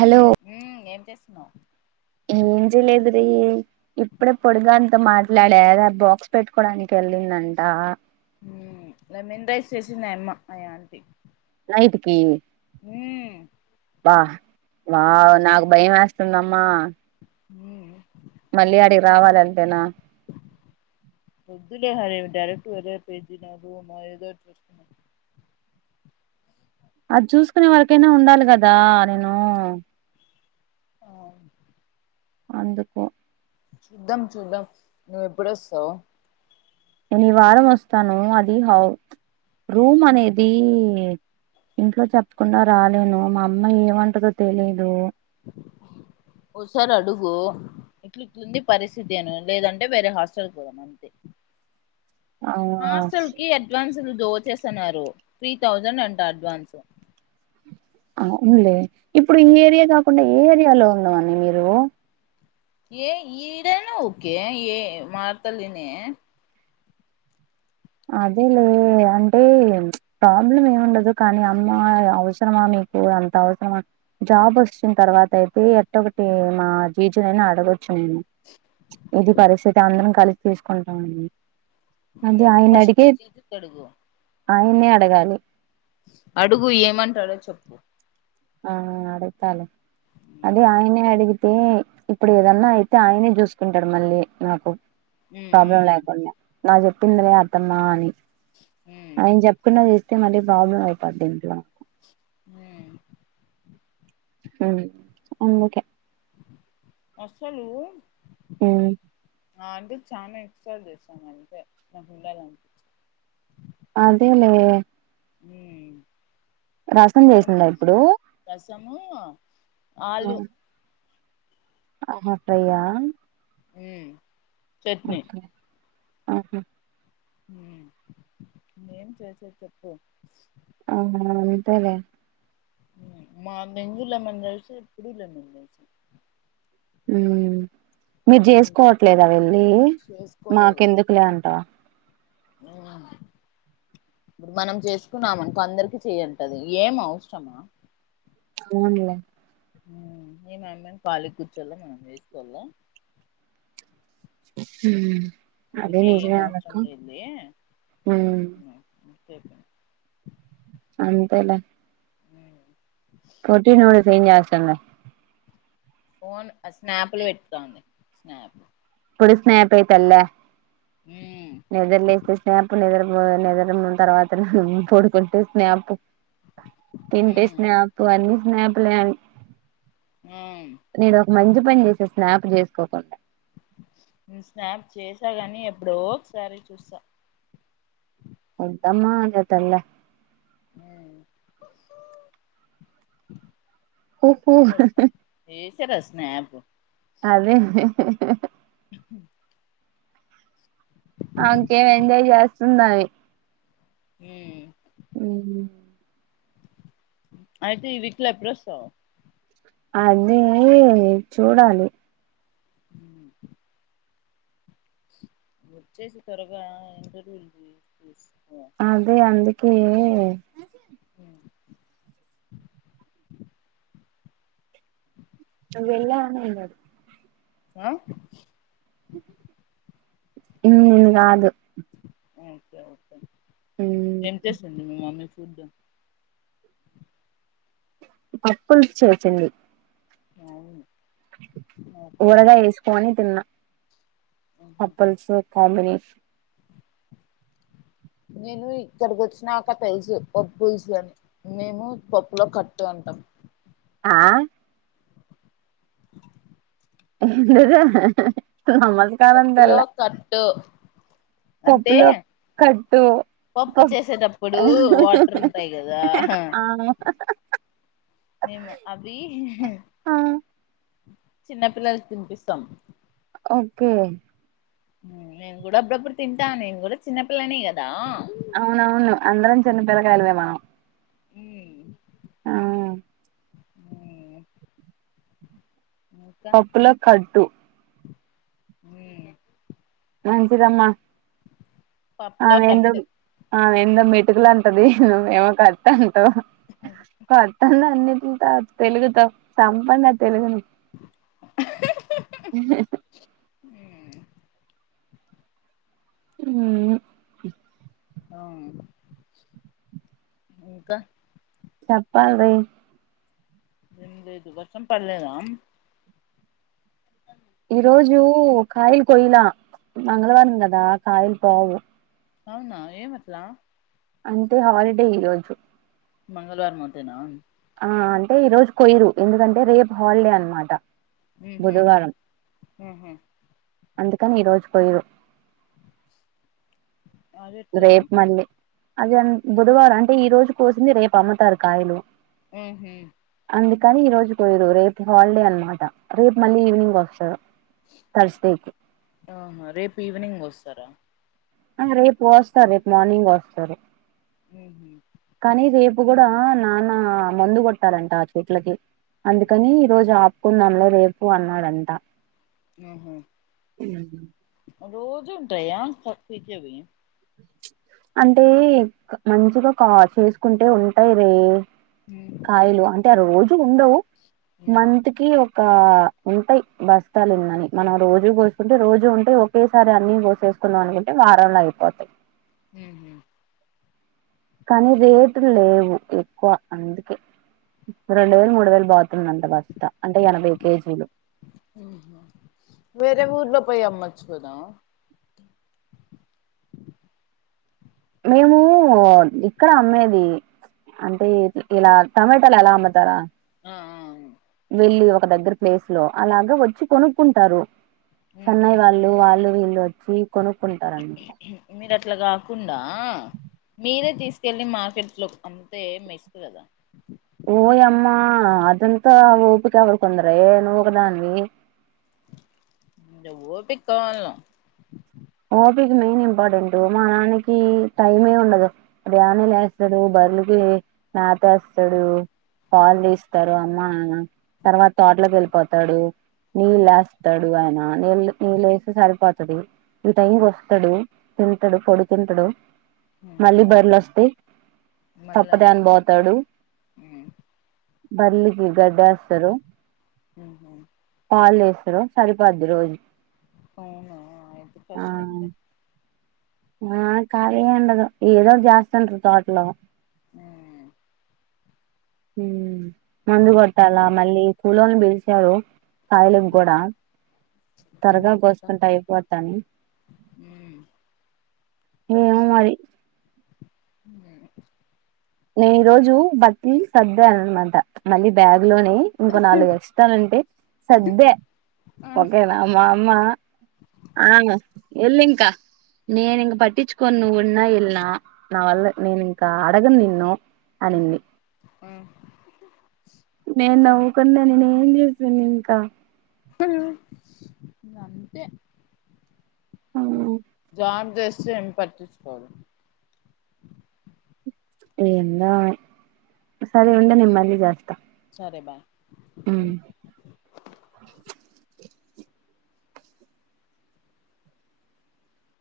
hello ఆ ఏం చేస్తున్నావు ఏం చేయలేదు రి ఇప్పుడే పొడుదాంతో మాట్లాడ ఏదో బాక్స్ పెట్టుకోడానికి వెల్లిందంట అంటా మ్ లెమన్ రైస్ చేసింది ఆ అమ్మ ఆ ఆంటీ నైట్ కి ఉమ్ అబ్బా హ్ నాకు భయం వేస్తుందమ్మా హ మళ్ళీ అడికి రావాలంటేనా వదులే హరే డైరెక్ట్ వర పేజ్ [unintelligible] అది చూసుకునే వరకైనా ఉండాలి కదా నేను ఆ అందుకు చూద్దాం చూద్దాం నువ్వు ఎప్పుడు వస్తావు నేను ఈ వారం వస్తాను అది హౌ రూమ్ అనేది ఇంట్లో చెప్పకుండా రాలేను మా అమ్మ ఏమంటదో తెలిదు ఓసారి అడుగు ఇట్లి ఇట్లింది పరిస్థితి అను లేదంటే వేరే హాస్టల్కి పోదాం అంతే ఆ హాస్టల్ కి అడ్వాన్స్ దోచేస్తున్నారు త్రీ థౌజండ్ అంట అడ్వాన్స్ అవునులే ఇప్పుడు ఈ ఏరియా కాకుండా ఏ ఏరియాలో ఉందామని మీరు ఏ ఈడను ఓకే ఏ మార్తహళ్లి నే అదే లే అంటే ప్రాబ్లం ఏమిండదు కానీ అమ్మ అవసరమా మీకు అంత అవసరమా జాబ్ వచ్చిన తర్వాత అయితే ఎట్టొకటి మా జేజి నన్న అయినా అడగొచ్చు ఇది పరిస్థితి అందరం కలిసి తీసుకుంటామండి నువ్ ఫస్ట్ జిజుకీ అడుగు ఆయనే అడగాలి అడుగు ఏమంటాడో చెప్పు ఆ అడగతాలే ఉమ్ అదే ఆయనే అడిగితే ఇప్పుడు ఏదన్నా అయితే ఆయనే చూసుకుంటాడు మళ్ళీ నాకు ప్రాబ్లం ఉమ్ లేకుండా నాకు చెప్పిందిలే అత్తమ్మా అని ఉమ్ ఆయనకీ చెప్పకున్నా చేస్తే మళ్ళీ ప్రాబ్లం అయిపోద్ది ఇంట్లో అ మ్ అందుకే అసలు ఆ ఆ అంటే చాలా ఎక్స్రా చేసాము అంటే నా గుండాల అనిపించి అదేలే రసం అ చేసిందా ఇప్పుడు రసము ఆలు అహ ప్రయ చట్నీ ఆఓహో నేం చేసే చెప్పు ఆ అంతలేే మా నెజు లెమన్ చసి పడి లెమెన్ జస అ మీరు చేసుకోవట్లేదా వెళ్ళి మాకెందుకులే అంట అవు ఇప్పుడు మనం చేసుకున్నాం అనుకో అందరికి చేయంటది ఏం అవసరమా పోవునలే ఏ మమ్మేని పాళి కూర్చోలో మనం వేసుకలం హ అందుకే ఏం అవసరం లేదదు మ్మ్ సప్ప అంతేలే క్లీన్ చేస్తున్న ఫోన్ స్నాప్లు పెట్తాంది స్నాప్ ఇప్పుడు స్నాప్ ఏ తల్లే ఉ నిద్రలేస్తే స్నేపు నిద్ర నిద్ర తర్వాత పడుకుంటే స్నాపు తిన్ంటే మ్మ్ స్నాపు అన్ని స్నాప్లని మ్మ్ నేను ఒక మంచి పని చేసే స్నాప్ చేసుకోకుండా స్నాప్ చేసాగాని ఎప్పుడో ఒకసారి చూస్తా ఉద్దమ్మా అంత తెల ఆ ఊ ఊ ఏస రసనాబ అదే అదే ఇంకేం ఎంజాయ్ చేస్తుందివి హ ఉ అయితే ఈ విక్ల ప్రసవ అది చూడాలి హ వచ్చేసి త్వరగా ఏం జరుగుంది అదే అందుకే అ అ వెళ్ల అండది ఆ మ్ కాదు ఓకే ఓకే ఉమ్ ఎం చేసింది మీ మమ్మీ ఫుడ్ పప్పుల్స్ చేసింది అవును ఓకే ఓకే ఊరగాయేసుకోని తిన్నా మ్మ్ పప్పుల్స్ కాంబినేషన్ నేను ఇక్కడికి వచ్చినాక తెలుసు పప్పుులుసు అని మేము పప్పులో కట్టు అంటాం ఆ నిజమే నమస్కారం పప్పులో తల్లి కట్టు అంటే కట్టు పప్పు ఫ చేసేటప్పుడు వాటర్ ఉంటాయి కదా ఆ ఆ ఏమొ అది ఆ చిన్నపిిల్లలకి తినిపిస్తాం ఓకే నేను కూడా అప్పుడప్పుడు తింటా నేను కూడా చిన్నపిిల్లనే కదా అవునవును అందరం చిన్నపిల్లకాయలుమే మనం మ్ ఆ పప్పుల కడ్టు మ్ మంచిదమ్మా పప్పులో ఆమెెందో కట్టు ఆమెెందో మిట్కులంటది నువ్ ఏమొ కట్ అం కొత్తంది అన్నింటితో తెలుగుతో చంపండి ఆ తెలుగును ఆ మ్ అవ్ ఇంకా చెప్పండి ఏం లేదు వర్షం పడలేదా ఈరోోజు కాయలు కొయలే మంగళవారం కదా కాయలు పోవు అవునా ఏంమట్లా అంటే హాలిడే ఈరోోజు మంగళవారం మంతేనా ఆ అంటే ఈ రోజు కొయరు ఎందుకంటే రేపు హాలిడే అనమాట మ్ హు ఆహా అందుకని ఈ రోజు కోయరు అదెట్లా రేపు మళ్ళీ అది అం బుధవారం అంటే ఈ రోజు కోసింది రేపు అమ్ముతారు కాయలు మ్ హు అందుకని ఈ రోజు కోయరు రేపు హాలిడే అన్నమాట రేపు మళ్ళీ ఈవినింగ్ కోస్తారు ఆహా రేపు ఈవినింగ్ కోస్తారా ఆ రేపు కోస్తా రేపు మార్నింగ్ కోస్తారు మ్ హు ఇప్పుడు కూడా నాన్న మందు కొట్టాలంట ఆ చేట్లకి అందుకని ఈ రోజు ఆపుకుందాంలే రేపు అన్నాడంట ఆ రోజ డయా సీ అవి అంటే మంచిగా కా చేసుకుంటే ఉంటాయి రే ఉ కాయలు అంటే ఆ రోజు ఉండవు ఉ మంత్ కి ఇకా ఉంటాయి బస్తాలన్నని మనం రోజు కోసుకుంటే రోజు ఉంటే ఒకేసారి అన్ని కోసే చూసుకుందాం అని అంటే వారంలో అయిపోతాయి హ కానీ రేటు లేవు ఎక్కువ అందుకే రెండు వేలు మూడు వేలు బాతున్న అంత బస్త అంటే ఎనభై కేజీలు వేరే ఊర్లో పోయి అమ్మచ్చు పోదాం మేము ఇక్కడ అమ్మేది అంటే ఇలా టమాటాలు ఎలా అమ్ముతారా ఆ ఆ వెళ్ళి ఒక దగ్గర ప్లేస్ లో అలాగ వచ్చి కొనుక్కుంటారు ఉహు చెన్నై వాళ్ళు వాళ్ళు వీళ్ళు వచ్చి కొనుక్కుంటారన్నమాట మీరు అట్లా కాకుండా మీరే తీసుకెళ్ళి మార్కెట్ లో అంతే బెస్ట్ కదా ఓయ అమ్మా అదంతా ఊపిక ఎవర్కుకుంది నుఒక దానివి అ ఓపిక కావలన ఓపిక మెయిన్ ఇంపార్ర్టెంట్ మా నాన్న కి టైమే ఉండదు ఉదయానే లేస్తాడు తల్లికి నాతో వస్తాడు పాలు తీస్తారు అమ్మ నాన్న తర్వాత తోటలోకి వెళ్ళిపోతాడు నీళ్ళు వేస్తాడు ఆయన నీళ్ళు నీళ్ళ వేస్తే సరిపోతుది ఈ టైకి వస్తాడు తింటాడు పడుకుంటాడు ఉహు మళ్ళీ మళ్ళ బరిలుొస్తే మళ్ళా చప్పద అన పోతాడు బర్లికి గడి ఏస్తారు ఉహు పాలు సరిపోద్ది రోజు అవునా ఇయితే ఆ కష్టంట ఆ కలినే ఉండదు ఏదో ఒకటి చేస్తూనే ఉంటారు తోటలో ఆ హ ముందు గోట్టాల మళ్ళీ పూలలను పిలిచారు కాయిలం కూడా ఇది త్వరగా మెంతుల్తోని కోసుకుంటా అయిపోతని ఏమో మరి అ నేను ఈ రోజు బట్టలు సద్దున అనమాట మళ్ళీ బ్యాగ్ లోని ఇంకో నాలుగు వస్తాయ్ అంటే సద్దే ేనామా అమ్మా ఆ ఎలింకా నేను ఇంక పట్టించుకోను నువ్వున్నా ఇల్నా నా వల్ల నేను ఇంకా అడగను నిన్న నో అనింది నేను నవ్వుకున్నా నేను ఏం చేసాను ఇంకా అంతే ఆ జాబ్ చేస్తే ఏం పటించుకోరు ఏందో సరే ఉండు నేను మళ్ళీ చేస్తా సరే బాయ్ ఉ